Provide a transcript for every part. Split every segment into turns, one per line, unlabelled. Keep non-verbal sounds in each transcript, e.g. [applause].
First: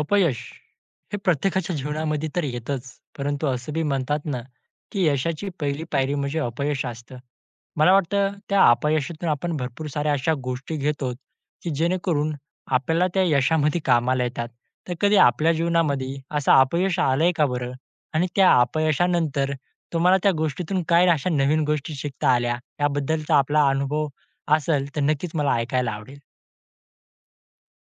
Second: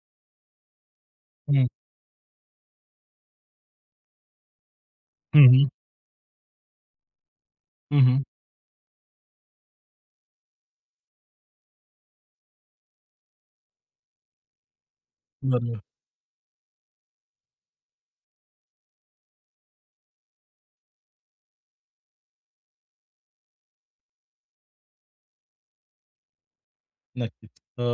अपयश हे
हं.
प्रत्येकाच्या जीवनामध्ये तर येतच. परंतु असं बी म्हणतात ना, की
हं,
यशाची
हं.
पहिली पायरी म्हणजे अपयश असतं. मला
हं, हं.
वाटतं त्या अपयशातून आपण भरपूर साऱ्या अशा गोष्टी घेतो, की जेणेकरून आपल्याला त्या यशामध्ये कामाला येतात. तर कधी आपल्या
बरोबर.
जीवनामध्ये असं अपयश आलंय का बरं? आणि त्या अपयशानंतर तुम्हाला त्या गोष्टीतून काय अशा नवीन गोष्टी शिकता आल्या? याबद्दलचा आपला अनुभव असेल तर नक्कीच मला ऐकायला आवडेल.
नक्कीच. अ,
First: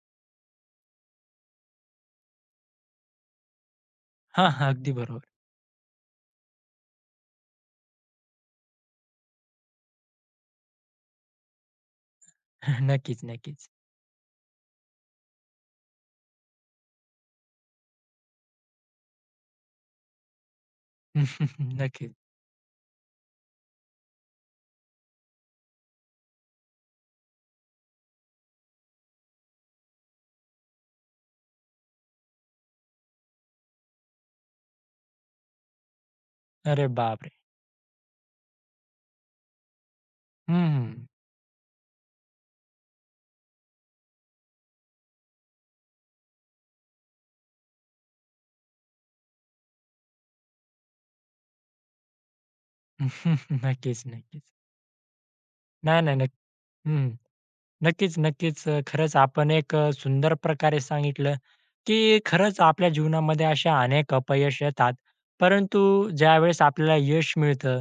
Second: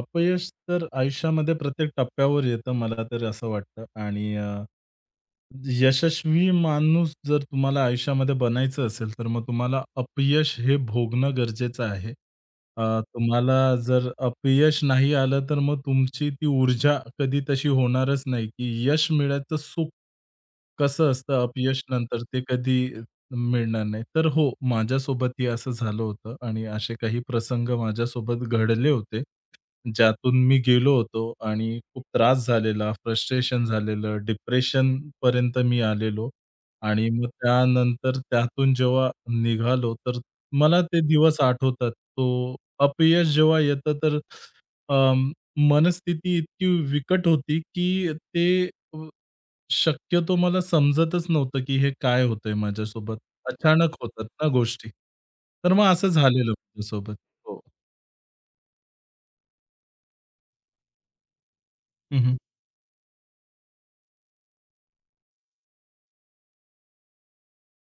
अपयश तर आयुष्यामध्ये प्रत्येक टप्प्यावर येतं मला तरी असं वाटतं आणि
हां, हां. अगदी बरोबर.
यशस्वी माणूस जर तुम्हाला आयुष्यामध्ये बनायचं असेल, तर मग तुम्हाला अपयश हे भोगणं गरजेचं आहे. अ,
[laughs] नक्कीच, नक्कीच.
तुम्हाला जर अपयश नाही आलं, तर मग तुमची ती ऊर्जा कधी तशी होणारच नाही, की यश मिळायचं सुख कसं असतं
[laughs]
अपयश
नक्कीच.
नंतर ते कधी मिळणार नाही. तर हो, माझ्यासोबतही असं झालं होतं आणि असे काही प्रसंग माझ्यासोबत घडले होते. ज्यातून मी गेलो होतो आणि खूप त्रास झालेला, फ्रस्ट्रेशन झालेलं, डिप्रेशनपर्यंत मी आलेलो
अरे
आणि मग
बापरे!
त्यानंतर त्यातून जेव्हा निघालो, तर
हं,
मला ते
हं.
दिवस आठवतात. तो अपयश जेव्हा येतं, तर अं, मनस्थिती इतकी विकट होती, की ते अ, शक्यतो मला समजतच नव्हतं, की हे काय होतंय माझ्यासोबत.
[laughs]
अचानक
नक्कीच,
होतात
नक्कीच.
ना गोष्टी. तर मग
नाही,
असं
नाही. नक्क
झालेलं
हं.
माझ्यासोबत. हो.
नक्कीच, नक्कीच. खरंच आपण एक सुंदर प्रकारे सांगितलं, की
हं, हं.
खरंच आपल्या जीवनामध्ये अशा अनेक अपयश येतात. परंतु ज्यावेळेस आपल्याला यश मिळतं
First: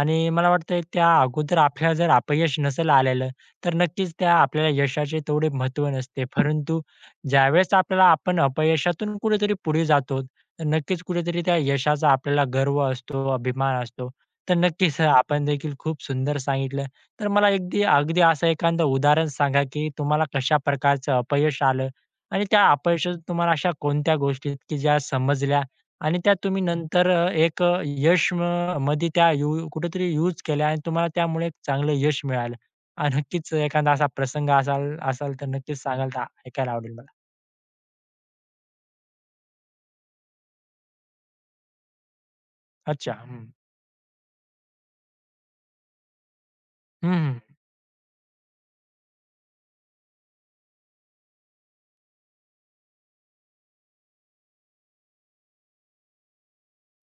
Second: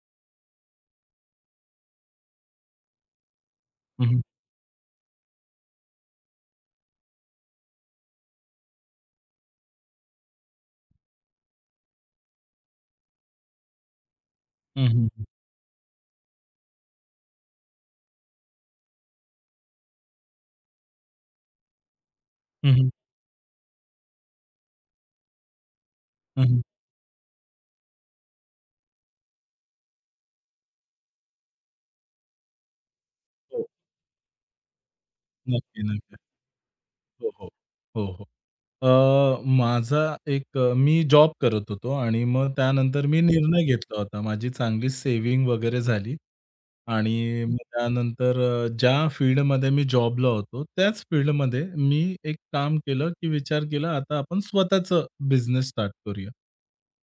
आणि मला वाटतंय त्या अगोदर आपल्याला जर अपयश नसेल आलेलं, तर
हं,
नक्कीच
हं.
त्या आपल्याला यशाचे तेवढे महत्त्व नसते. परंतु ज्यावेळेस आपल्याला आपण अपयशातून कुठेतरी पुढे जातो, तर नक्कीच कुठेतरी त्या यशाचा आपल्याला गर्व असतो, अभिमान असतो. तर नक्कीच
हं,
आपण देखील खूप सुंदर सांगितलं. तर मला अगदी अगदी असं एखादं उदाहरण सांगा, की तुम्हाला कशा प्रकारचं अपयश आलं आणि त्या अपयशातून तुम्हाला अशा कोणत्या गोष्टी आहेत, की ज्या समजल्या आणि त्या
हं, हं.
तुम्ही नंतर एक यश म मध्ये त्या यू कुठेतरी यूज केल्या आणि तुम्हाला त्यामुळे एक चांगलं यश मिळालं? आणि नक्कीच
हो.
एखादा असा प्रसंग असाल असाल तर नक्कीच
नक्की,
सांगाल
नक्की.
तर ऐकायला आवडेल मला.
हो, हो. हो, हो. अ, माझा एक अ, मी जॉब करत होतो आणि मग त्यानंतर
अच्छा.
मी
हं.
निर्णय घेतला होता. माझी चांगली सेव्हिंग वगैरे झाली
हं,
आणि मग त्यानंतर ज्या फील्डमध्ये मी जॉबला होतो, त्याच फील्डमध्ये मी एक काम केलं, की विचार केला, आता आपण स्वतःचं बिझनेस स्टार्ट करूया.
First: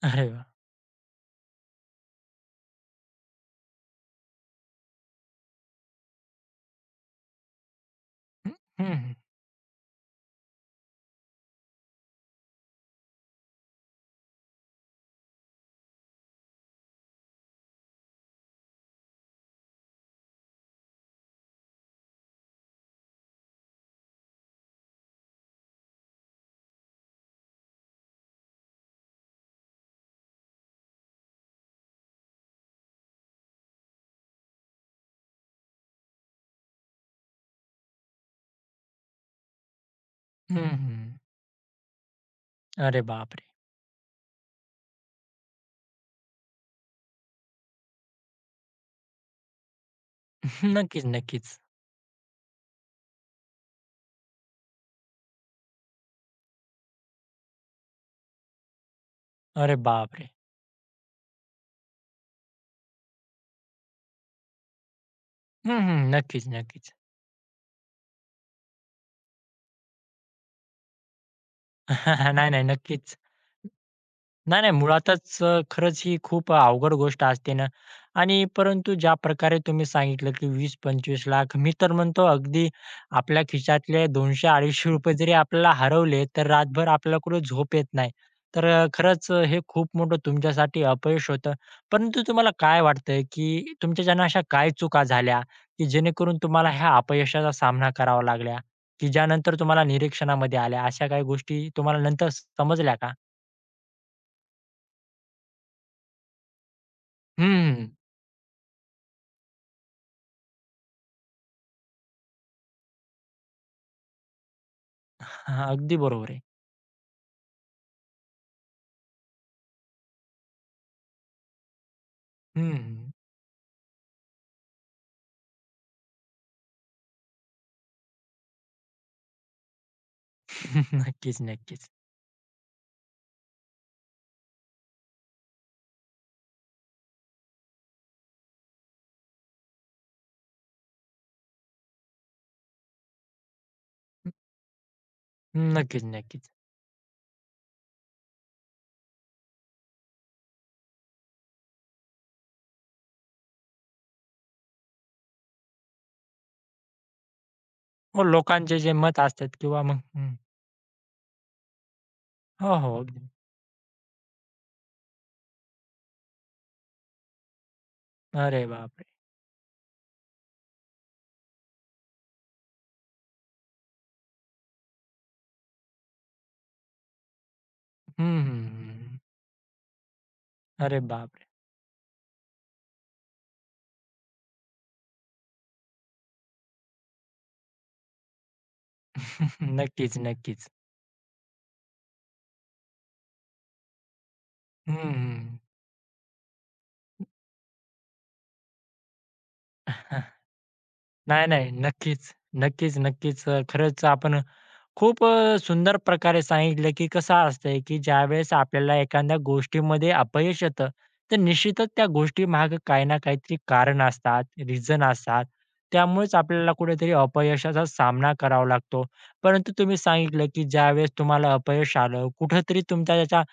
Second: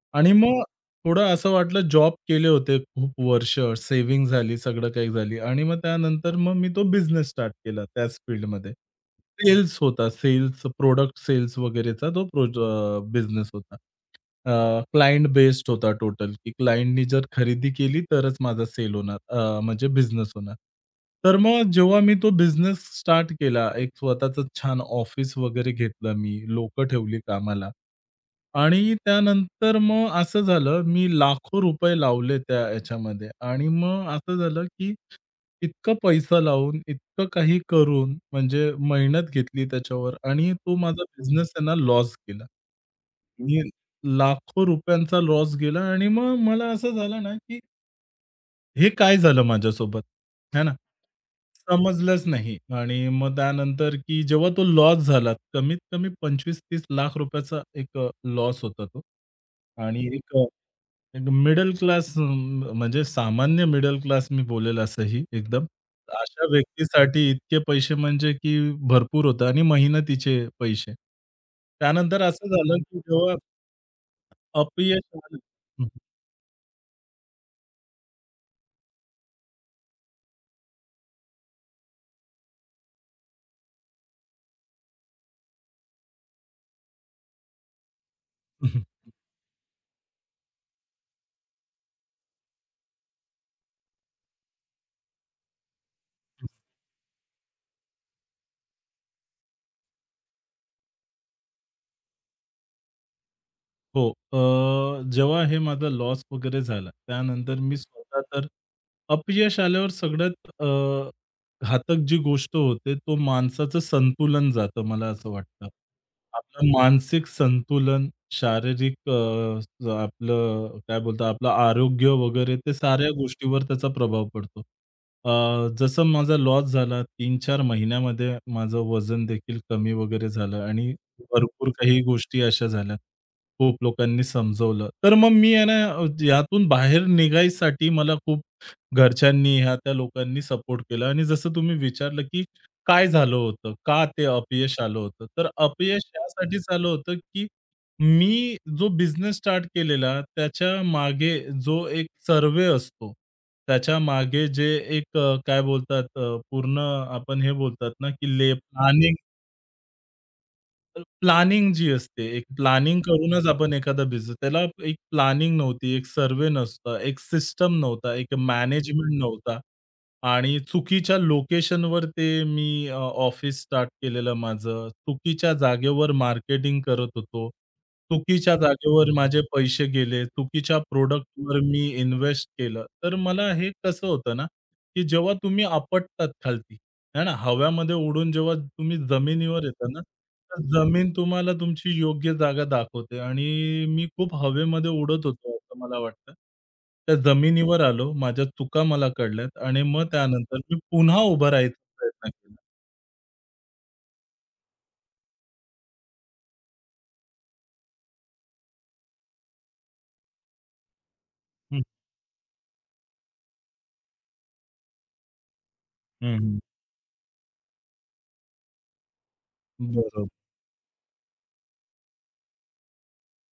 अरे
आणि
वाह!
मग थोडं असं वाटलं, जॉब केले होते खूप वर्ष, सेव्हिंग झाली, सगळं काही झाली आणि मग त्यानंतर मग मी तो बिझनेस स्टार्ट केला त्याच
हं,
फील्डमध्ये.
हं, हं.
सेल्स होता. सेल्स, प्रॉडक्ट सेल्स वगैरेचा तो बिझनेस होता. अ, क्लायंट बेस्ड होता टोटल, की क्लायंटनी जर खरेदी केली तरच माझा सेल होणार म्हणजे बिझनेस होणार. तर मग जेव्हा मी तो बिझनेस स्टार्ट केला, एक स्वतःचं छान ऑफिस वगैरे घेतलं मी, लोकं ठेवली कामाला आणि त्यानंतर मग असं झालं, मी लाखो रुपये लावले त्या याच्यामध्ये आणि मग असं झालं, की इतका पैसा लावून, इतकं काही करून म्हणजे मेहनत घेतली त्याच्यावर आणि तो
हं,
माझा बिझनेस आहे ना लॉस गेला. हं.
अरे बापरे!
मी लाखो रुपयांचा लॉस गेला आणि मग मला असं झालं ना, की हे काय झालं माझ्यासोबत? है ना?
[laughs] नक्कीच, नक्कीच.
समजलंच नाही आणि मग त्यानंतर की जेव्हा तो लॉस झाला, कमीत कमी 25-30 लाख रुपयाचा एक लॉस होता तो.
अरे
आणि
बापरे!
एक एक मिडल क्लास म्हणजे सामान्य मिडल क्लास मी बोलेल असंही एकदम.
हं, हं.
अशा
नक्कीच, नक्कीच.
व्यक्तीसाठी इतके पैसे म्हणजे की भरपूर होतं आणि मेहनतीचे पैसे. त्यानंतर
[laughs]
असं
नाही, नाही.
झालं की
नक्कीच.
जेव्हा
नाही, नाही.
अपयश आलं
मुळातच खरंच ही खूप अवघड गोष्ट असते ना आणि परंतु ज्या प्रकारे तुम्ही सांगितलं, की 20-25 लाख मी तर म्हणतो अगदी आपल्या खिशातले ₹200-250 जरी आपल्याला हरवले, तर रातभर आपल्याकडून झोप येत नाही. तर
[laughs]
खरंच हे खूप मोठं तुमच्यासाठी अपयश होतं. परंतु तुम्हाला काय वाटतंय, की तुमच्याच्यानं अशा काय चुका झाल्या, की जेणेकरून तुम्हाला ह्या अपयशाचा सामना करावा लागला, की ज्यानंतर तुम्हाला निरीक्षणामध्ये आल्या? अशा काही गोष्टी तुम्हाला नंतर समजल्या का?
हो. जेव्हा हे माझा लॉस वगैरे झाला, त्यानंतर मी
हं.
स्वतः तर अपयश आल्यावर सगळ्यात घातक जी गोष्ट होते, तो माणसाचं संतुलन जातं, मला असं
हां,
वाटतं.
अगदी बरोबर आहे.
आपलं मानसिक संतुलन, शारीरिक आपलं काय बोलतात, आपलं आरोग्य वगैरे
हं,
ते साऱ्या
हं.
गोष्टीवर त्याचा प्रभाव पडतो. जसं माझा लॉस झाला 3-4 महिन्यामध्ये माझं वजन देखील कमी वगैरे झालं आणि
[laughs] नक्कीच,
भरपूर
नक्कीच.
काही गोष्टी अशा झाल्या. खूप लोकांनी समजवलं. तर मग मी आहे ना यातून बाहेर निघायसाठी मला खूप घरच्यांनी, ह्या-त्या लोकांनी सपोर्ट केला आणि जसं तुम्ही विचारलं, की काय झालं होतं? का ते अपयश आलं होतं? तर
नक्कीच,
अपयश
नक्कीच.
यासाठीच आलं होतं, की मी जो बिझनेस स्टार्ट केलेला, त्याच्यामागे जो एक सर्व्हे असतो, त्याच्यामागे जे एक काय बोलतात पूर्ण आपण हे बोलतात ना,
मग
की ले
लोकांचे जे मत असतात किंवा मग हं.
तर प्लॅनिंग जी असते, एक
हो, हो.
प्लॅनिंग
अगदी.
करूनच आपण एखादा बिझनेस त्याला एक प्लॅनिंग नव्हती, एक सर्व्हे नसतं, एक सिस्टम नव्हता, एक
अरे बापरे!
मॅनेजमेंट नव्हता आणि चुकीच्या लोकेशनवर ते मी ऑफिस स्टार्ट केलेलं माझं. चुकीच्या जागेवर मार्केटिंग करत होतो.
हं, हं,
चुकीच्या
हं,
जागेवर
हं.
माझे पैसे गेले. चुकीच्या
अरे बापरे!
प्रॉडक्टवर मी इन्व्हेस्ट केलं. तर मला हे कसं होतं ना, की जेव्हा तुम्ही आपटतात खालती नाही ना, हव्यामध्ये उडून जेव्हा तुम्ही
[laughs]
जमिनीवर येता ना,
नक्कीच,
तर
नक्कीच.
जमीन तुम्हाला तुमची योग्य जागा दाखवते आणि मी खूप हवेमध्ये
हं,
उडत
हं.
होतो असं मला वाटतं. त्या जमिनीवर आलो, माझ्या चुका मला कळल्यात आणि मग
[laughs]
त्यानंतर मी पुन्हा
नाही,
उभं
नाही.
राहायचा प्रयत्न
नक्कीच.
केला.
नक्कीच, नक्कीच. खरंच आपण खूप सुंदर प्रकारे सांगितलं, की कसं असतंय, की ज्यावेळेस आपल्याला एखाद्या गोष्टीमध्ये अपयश येतं, तर
हं,
निश्चितच त्या गोष्टीमागे काही ना काहीतरी कारण असतात, रिझन असतात. त्यामुळेच
हं, हं.
आपल्याला कुठेतरी अपयशाचा सामना करावा लागतो. परंतु तुम्ही
बरोबर.
सांगितलं, की ज्यावेळेस तुम्हाला अपयश आलं, कुठेतरी तुमच्या त्याच्या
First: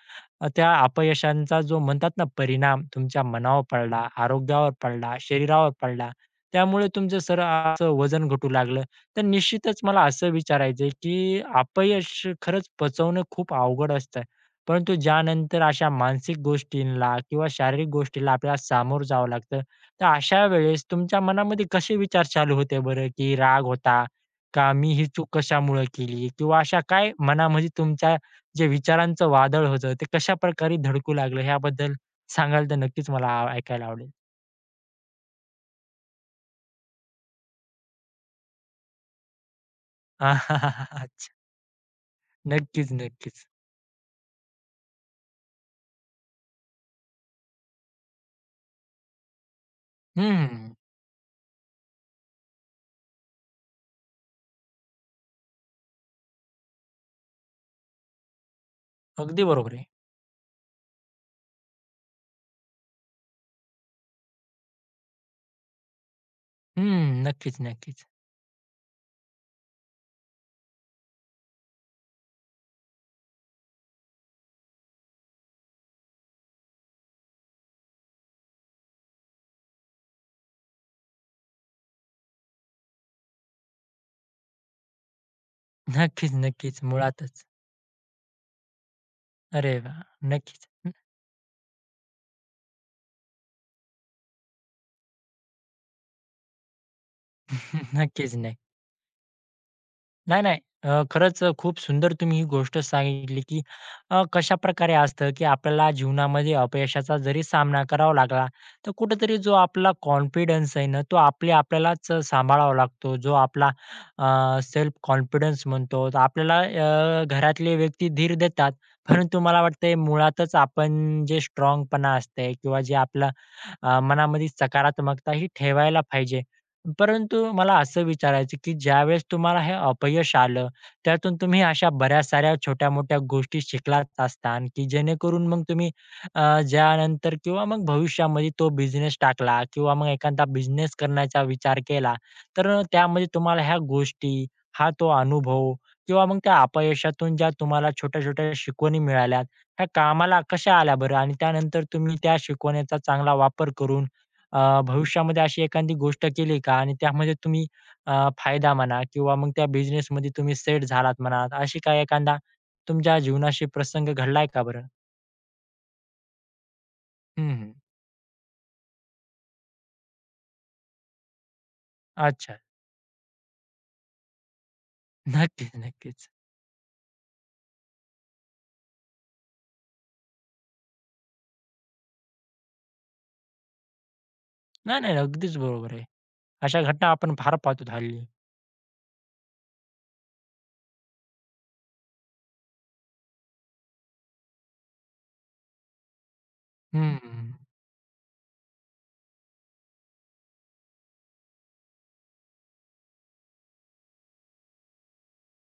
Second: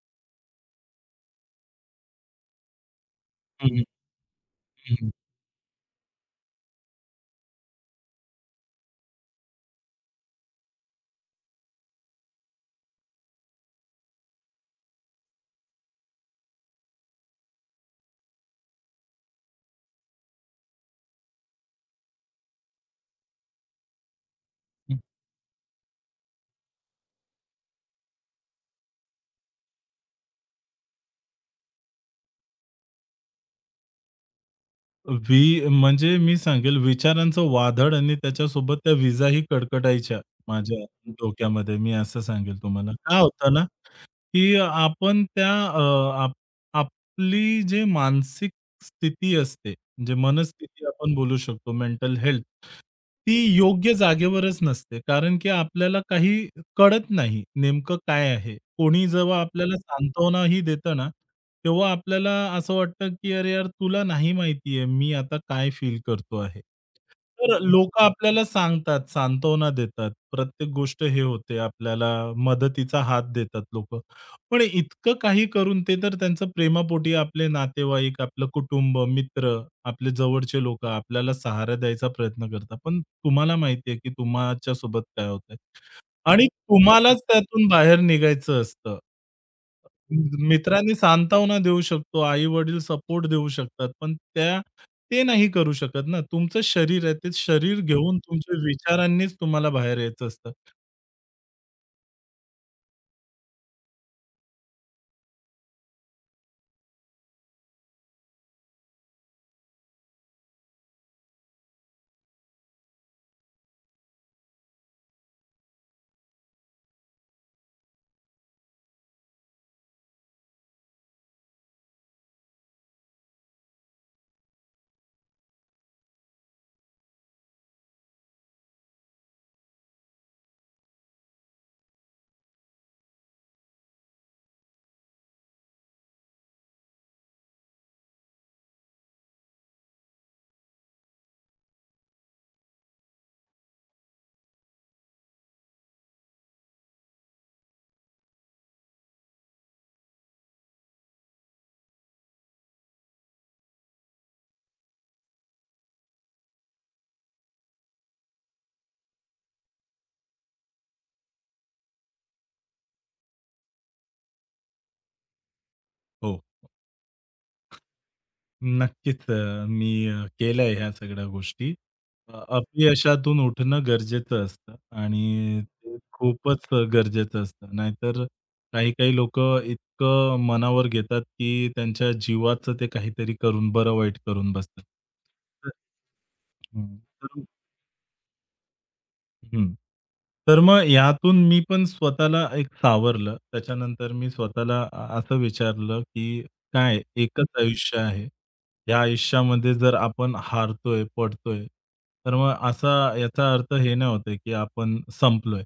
त्या अपयशांचा जो म्हणतात ना परिणाम तुमच्या मनावर
हं, हं,
पडला, आरोग्यावर
हं, हं.
पडला, शरीरावर पडला. त्यामुळे तुमचं असं वजन घटू लागलं. तर निश्चितच मला असं विचारायचंय, की अपयश खरंच पचवणं खूप अवघड असतं. परंतु ज्यानंतर अशा मानसिक गोष्टींना किंवा शारीरिक गोष्टीला आपल्याला सामोरं जावं लागतं. तर अशा वेळेस तुमच्या मनामध्ये कसे विचार चालू होते बरं, की राग होता का? मी ही चूक कशामुळे केली? किंवा अशा काय मनामध्ये तुमच्या जे विचारांचं वादळ होतं, ते कशाप्रकारे धडकू लागलं? ह्याबद्दल सांगाल तर नक्कीच मला ऐकायला आवडेल.
वी म्हणजे मी सांगेल विचारांचं वादळ आणि त्याच्यासोबत त्या विजाही कडकडायच्या माझ्या
[laughs] अच्छा.
डोक्यामध्ये, मी असं सांगेल तुम्हाला.
नक्कीच,
काय
नक्कीच.
होतं ना की आपण त्या अ, आप आपली जे मानसिक स्थिती असते, जे
हं,
मनस्थिती आपण बोलू शकतो, मेंटल हेल्थ, ती योग्य जागेवरच नसते. कारण की आपल्याला काही कळत नाही, नेमकं काय आहे. कोणी जेव्हा
अगदी बरोबर
आपल्याला
आहे.
सांत्वनाही देतं ना, तेव्हा आपल्याला असं वाटतं की "अरे यार, तुला नाही माहिती मी आता काय फील करतो आहे."
हम्म.
तर
नक्कीच,
लोकं
नक्कीच.
आपल्याला सांगतात, सांत्वना देतात, प्रत्येक गोष्ट हे होते, आपल्याला मदतीचा हात देतात लोकं. पण इतकं काही करून ते तर त्यांचं प्रेमापोटी आपले नातेवाईक, आपलं कुटुंब, मित्र, आपले जवळचे लोकं आपल्याला सहारा द्यायचा प्रयत्न करतात. पण तुम्हाला माहिती आहे की तुमच्या सोबत काय होतंय
नक्कीच,
आणि
नक्कीच.
तुम्हालाच
मुळातच.
त्यातून बाहेर निघायचं असतं.
अरे वाह! नक्कीच.
मित्रांनी सांत्वना देऊ शकतो, आई-वडील सपोर्ट देऊ शकतात, पण त्या ते नाही करू शकत ना. तुमचं शरीर आहे, ते शरीर
[laughs]
घेऊन
नक्कीच, नक्कीच.
तुमच्या विचारांनीच तुम्हाला बाहेर यायचं
नाही,
असतं.
नाही. खरंच खूप सुंदर तुम्ही ही गोष्ट सांगितली, की कशाप्रकारे असतं, की आपल्याला जीवनामध्ये अपयशाचा जरी सामना करावा लागला, तर कुठेतरी जो आपला कॉन्फिडन्स आहे ना, तो आपले आपल्यालाच सांभाळावा लागतो. जो आपला सेल्फ कॉन्फिडन्स म्हणतो. तर आपल्याला घरातले व्यक्ती धीर देतात, परंतु मला वाटतंय मुळातच आपण जे स्ट्राँगपणा असते किंवा जे आपलं मनामध्ये सकारात्मकता ही ठेवायला पाहिजे. परंतु मला असं विचारायचं की ज्यावेळेस तुम्हाला हे अपयश आलं, त्यातून तुम्ही अशा बऱ्याच साऱ्या छोट्या-मोठ्या गोष्टी शिकलाच असताल, की जेणेकरून मग तुम्ही ज्यानंतर किंवा मग भविष्यामध्ये तो बिझनेस टाकला किंवा मग एखादा बिझनेस करण्याचा विचार केला, तर त्यामध्ये तुम्हाला ह्या गोष्टी, हा तो अनुभव किंवा मग त्या अपयशातून ज्या तुम्हाला छोट्या-छोट्या शिकवणी मिळाल्या, ह्या कामाला कशा आल्या बरं? आणि त्यानंतर तुम्ही त्या शिकवण्याचा चांगला वापर करून भविष्यामध्ये अशी एखादी गोष्ट केली का? आणि त्यामध्ये तुम्ही फायदा म्हणा किंवा मग त्या बिझनेसमध्ये तुम्ही सेट झालात म्हणा, अशी काही एखादा तुमच्या जीवनाशी प्रसंग घडलाय का बरं?
हो.
हं, हं.
नक्कीच मी केलंय ह्या सगळ्या गोष्टी.
अच्छा.
अपयशातून उठणं गरजेचं असतं आणि
नक्कीच,
ते
नक्कीच.
खूपच गरजेचं असतं. नाहीतर काही-काही लोक इतकं मनावर घेतात, की त्यांच्या जीवाचं ते काहीतरी करून बरं-वाईट करून बसतात.
नाही, नाही. अगदीच
तर
बरोबर आहे. अशा
हं.
घटना आपण
तर
फार पाहतो हल्ली.
हं. तर मग यातून मी पण स्वतःला एक सावरलं. त्याच्यानंतर मी स्वतःला असं विचारलं, की काय
हं, हं.
एकच आयुष्य आहे. या आयुष्यामध्ये जर आपण हारतोय, पडतोय, तर मग असा याचा अर्थ हे नाही होतंय, की आपण संपलोय.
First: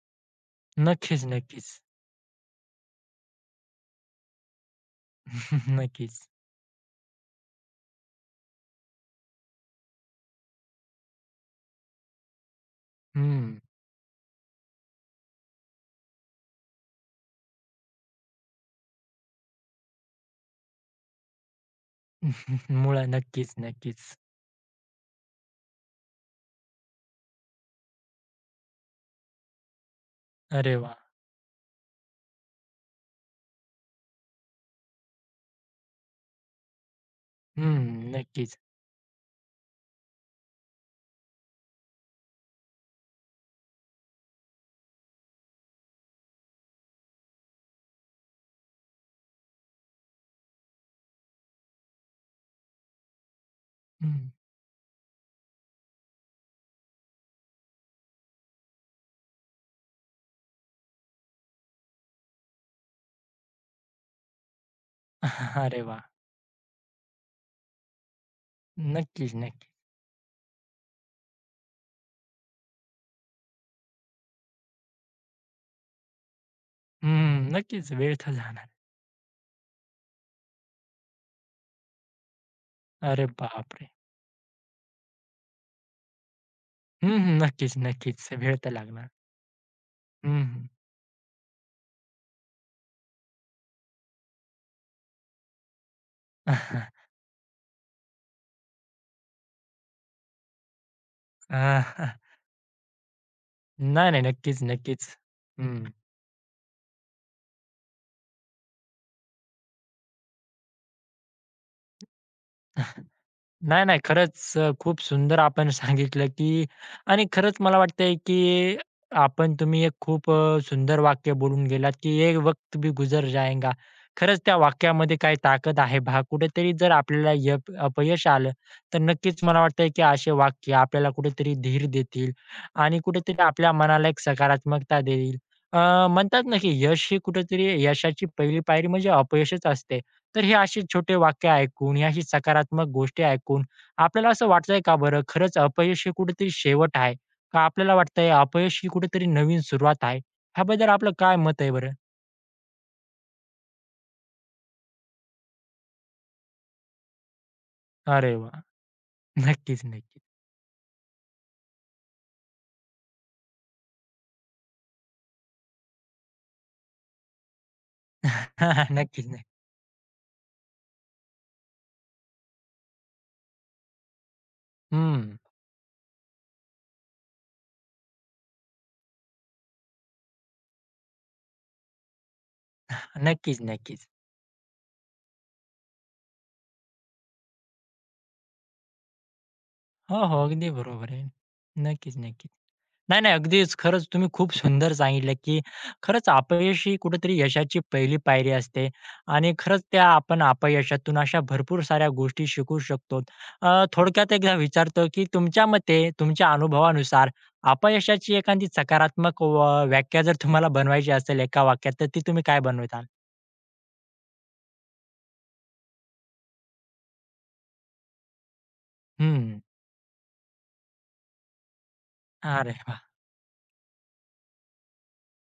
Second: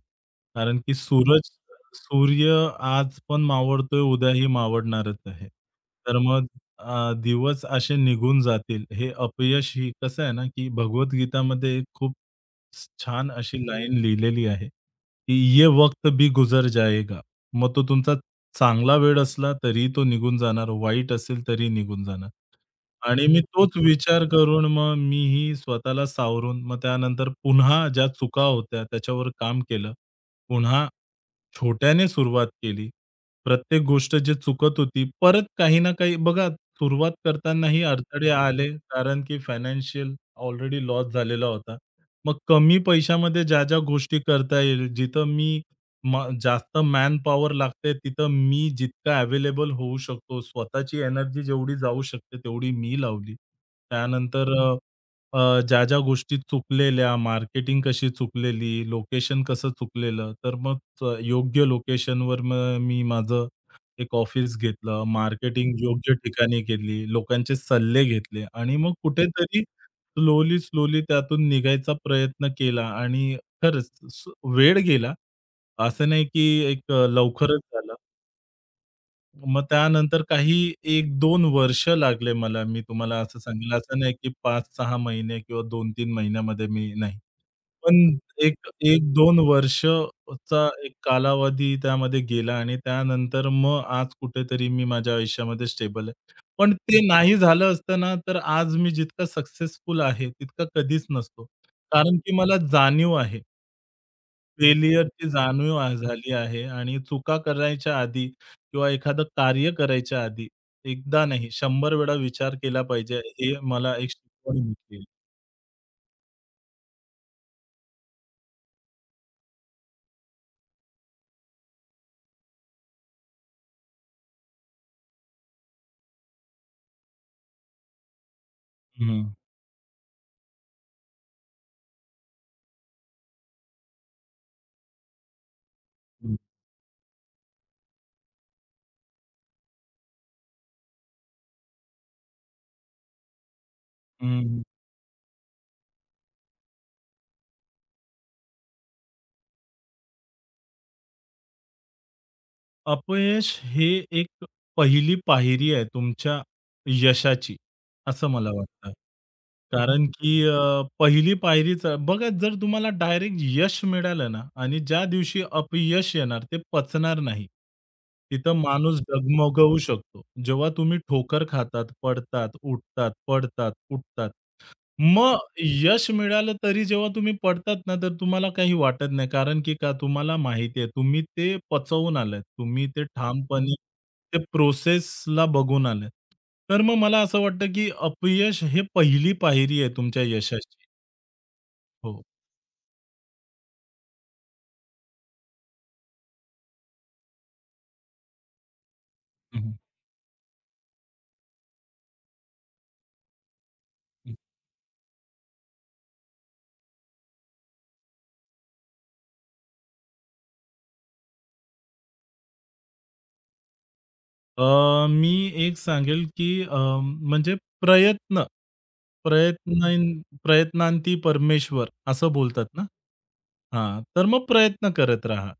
कारण की
नक्कीच, नक्कीच.
सूर्य आज पण मावळतोय, उद्याही मावळणारच आहे.
[laughs]
तर
नक्कीच.
मग दिवस असे निघून जातील. हे अपयश ही कसं आहे ना, की भगवद्गीतामध्ये एक खूप छान अशी
हं.
लाईन लिहिलेली आहे, की "ये वक्त भी गुजर जाएगा." मग तो तुमचा चांगला वेळ असला तरी तो निघून जाणार, वाईट असेल तरी निघून जाणार.
[laughs]
आणि मी
नक्कीच,
तोच
नक्कीच.
विचार करून मग मीही स्वतःला सावरून मग त्यानंतर पुन्हा ज्या चुका होत्या त्याच्यावर काम केलं.
अरे
पुन्हा
वाह!
छोट्याने सुरुवात केली. प्रत्येक गोष्ट जी चुकत होती, परत काही ना काही बघा सुरुवात करतानाही
हं.
अडथळे
नक्कीच.
आले कारण की फायनान्शियल ऑलरेडी लॉस झालेला होता. मग कमी पैशामध्ये ज्या गोष्टी करता येईल, जिथं मी म जास्त मॅन पॉवर लागते, तिथं मी जितका अवेलेबल होऊ शकतो, स्वतःची एनर्जी जेवढी जाऊ शकते, तेवढी मी लावली.
हं.
त्यानंतर अ, अ, ज्या-ज्या गोष्टी चुकलेल्या, मार्केटिंग कशी चुकलेली, लोकेशन कसं चुकलेलं, तर मग योग्य लोकेशनवर मग मी माझं एक ऑफिस घेतलं,
[laughs]
मार्केटिंग
अरे वाह!
योग्य ठिकाणी केली, लोकांचे सल्ले घेतले आणि मग
नक्कीच,
कुठेतरी
नक्कीच.
स्लोली, स्लोली त्यातून निघायचा प्रयत्न केला आणि खरंच वेळ गेला. असं नाही की एक
हं.
लवकरच
नक्कीच.
झालं.
वेळ तर झाला.
मग त्यानंतर काही 1-2 वर्ष लागले मला. मी तुम्हाला
अरे
असं सांगेल,
बापरे!
असं नाही की 5-6 महिने किंवा 2-3 महिन्यामध्ये मी
हं,
नाही.
हं. नक्कीच,
पण
नक्कीच. वेळ
एक
तर लागणार.
1-2
हं,
वर्षचा
हं.
एक कालावधी त्यामध्ये गेला आणि त्यानंतर मग आज कुठेतरी मी माझ्या आयुष्यामध्ये स्टेबल आहे. पण ते
[laughs]
नाही झालं असतं ना, तर आज मी जितका सक्सेसफुल आहे, तितका कधीच नसतो. कारण की मला जाणीव आहे.
नाही, नाही. नक्कीच, नक्कीच.
फेल्युअरची जाणीव
हं.
झाली आहे आणि चुका करायच्या आधी किंवा एखादं कार्य करायच्या आधी एकदा नाही 100 वेळा विचार केला पाहिजे. हे
नाही,
मला
नाही.
एक
खरंच
शिकवण
खूप
भेटली.
सुंदर आपण [laughs] सांगितलं, की आणि खरंच मला वाटतंय, की आपण तुम्ही एक खूप सुंदर वाक्य बोलून गेलात, की "एक वक्त भी गुजर जाएगा." खरंच त्या वाक्यामध्ये काही ताकद आहे पहा. कुठेतरी जर आपल्याला अपयश आलं, तर
हं,
नक्कीच मला वाटतंय, की असे वाक्य आपल्याला कुठेतरी धीर देतील आणि कुठेतरी आपल्या मनाला एक सकारात्मकता देईल.
हं,
म्हणतात ना, की यश ही कुठेतरी यशाची पहिली पायरी म्हणजे अपयशच असते. तर हे असे छोटे वाक्य ऐकून, ही अशी सकारात्मक गोष्टी ऐकून आपल्याला असं वाटतंय का बरं, खरंच अपयश हे कुठेतरी शेवट आहे? का आपल्याला वाटतंय अपयश ही कुठेतरी नवीन सुरुवात आहे? ह्याबद्दल आपलं काय मत आहे बरं?
अपयश हे एक पहिली पायरी आहे तुमच्या यशाची, असं
अरे
मला
वाह!
वाटतं.
नक्कीच,
कारण
नक्कीच.
की पहिली पायरीच बघा जर तुम्हाला डायरेक्ट यश मिळालं ना आणि ज्या दिवशी अपयश येणार ते पचणार नाही. तिथं
[laughs]
माणूस
नक्कीच, नक्कीच.
डगमगू शकतो. जेव्हा तुम्ही ठोकर खातात, पडतात, उठतात, पडतात, उठतात.
हं.
मग यश मिळालं तरी जेव्हा तुम्ही पडतात ना, तर तुम्हाला काही वाटत नाही. कारण की का तुम्हाला माहिती आहे तुम्ही ते पचवून आलात. तुम्ही ते
[laughs] नक्कीच,
ठामपणे
नक्कीच.
ते प्रोसेसला बघून आलात. तर मग मला असं वाटतं की अपयश हे पहिली पायरी आहे
हो,
तुमच्या
हो. अगदी
यशाची.
बरोबर आहे. नक्कीच,
हो.
नक्कीच. नाही, नाही. अगदीच. खरंच तुम्ही खूप सुंदर सांगितलं, की खरंच अपयश ही कुठेतरी यशाची पहिली पायरी असते आणि
हं,
खरंच त्या आपण अपयशातून अशा भरपूर साऱ्या गोष्टी शिकू शकतो. थोडक्यात एकदा विचारतो, की तुमच्या मते, तुमच्या अनुभवानुसार अपयशाची एखादी सकारात्मक व व्याख्या जर तुम्हाला बनवायची असेल एका वाक्यात, तर ती तुम्ही काय बनवताल?
मी एक सांगेल, की म्हणजे प्रयत्न,
हं.
प्रयत्न प्रयत्नांती परमेश्वर असं बोलतात
अरे
ना?
वाह!
हां, तर मग प्रयत्न करत राहा.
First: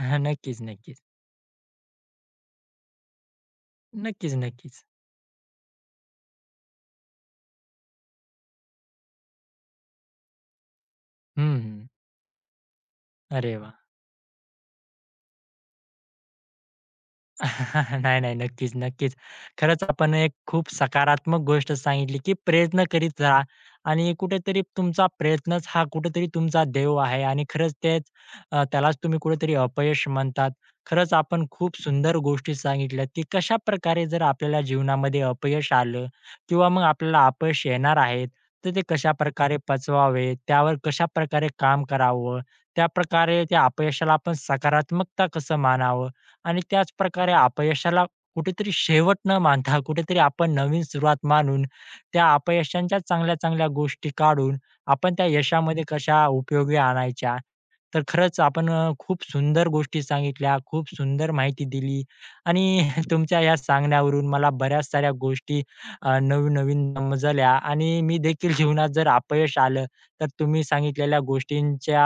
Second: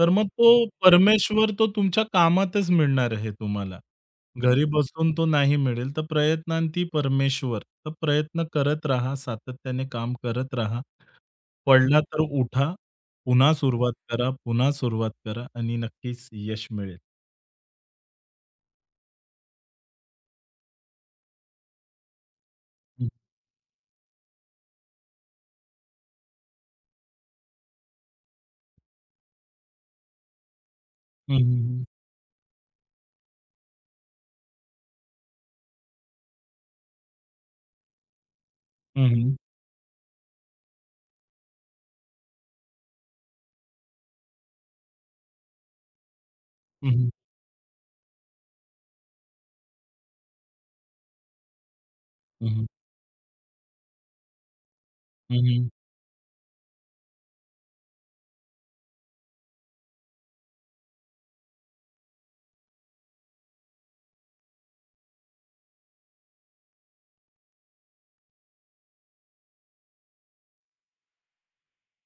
तर मग तो
नक्कीच, नक्कीच.
परमेश्वर तो तुमच्या कामातच मिळणार आहे तुम्हाला.
नक्कीच,
घरी
नक्कीच.
बसून तो नाही मिळेल. तर प्रयत्नांती परमेश्वर. तर प्रयत्न करत राहा, सातत्याने काम करत राहा.
हं,
पडला तर उठा, पुन्हा
अरे वाह!
सुरुवात करा, पुन्हा सुरुवात करा आणि नक्कीच यश मिळेल.
[laughs] नाही, नाही. नक्कीच, नक्कीच. खरंच आपण एक खूप सकारात्मक गोष्ट सांगितली, की प्रयत्न
हं,
करीत राहा आणि कुठेतरी तुमचा प्रयत्नच हा कुठेतरी तुमचा देव आहे आणि खरंच तेच त्यालाच तुम्ही कुठेतरी अपयश म्हणतात. खरंच आपण खूप
हं,
सुंदर गोष्टी सांगितल्यात, की कशाप्रकारे जर आपल्याला जीवनामध्ये अपयश आलं किंवा मग आपल्याला अपयश येणार आहे, तर ते
हं,
कशाप्रकारे पचवावे, त्यावर कशाप्रकारे काम करावं, त्याप्रकारे त्या अपयशाला आपण सकारात्मकता कसं मानावं आणि
हं,
त्याच
हं.
प्रकारे अपयशाला कुठेतरी शेवट न मानता कुठेतरी आपण नवीन सुरुवात मानून त्या
हं, हं.
अपयशांच्या चांगल्या चांगल्या गोष्टी काढून आपण त्या यशामध्ये कशा उपयोगी आणायच्या. तर खरंच आपण खूप सुंदर गोष्टी सांगितल्या, खूप सुंदर माहिती दिली आणि [laughs] तुमच्या या सांगण्यावरून मला बऱ्याच साऱ्या गोष्टी नवीन-नवीन समजल्या आणि मी देखील जीवनात जर अपयश आलं, तर तुम्ही सांगितलेल्या गोष्टींच्या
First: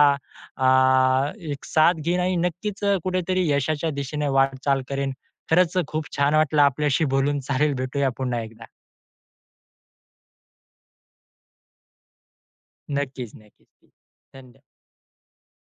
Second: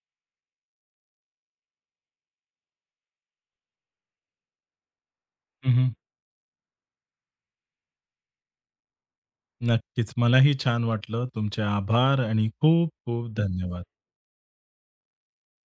एक साथ घेईन आणि नक्कीच कुठेतरी यशाच्या दिशेने वाटचाल करेन. खरंच खूप छान वाटलं आपल्याशी बोलून. चालेल, भेटूया पुन्हा एकदा.
नक्कीच. मलाही छान वाटलं. तुमचे आभार आणि खूप खूप
नक्कीच, नक्कीच.
धन्यवाद.
धन्यवाद.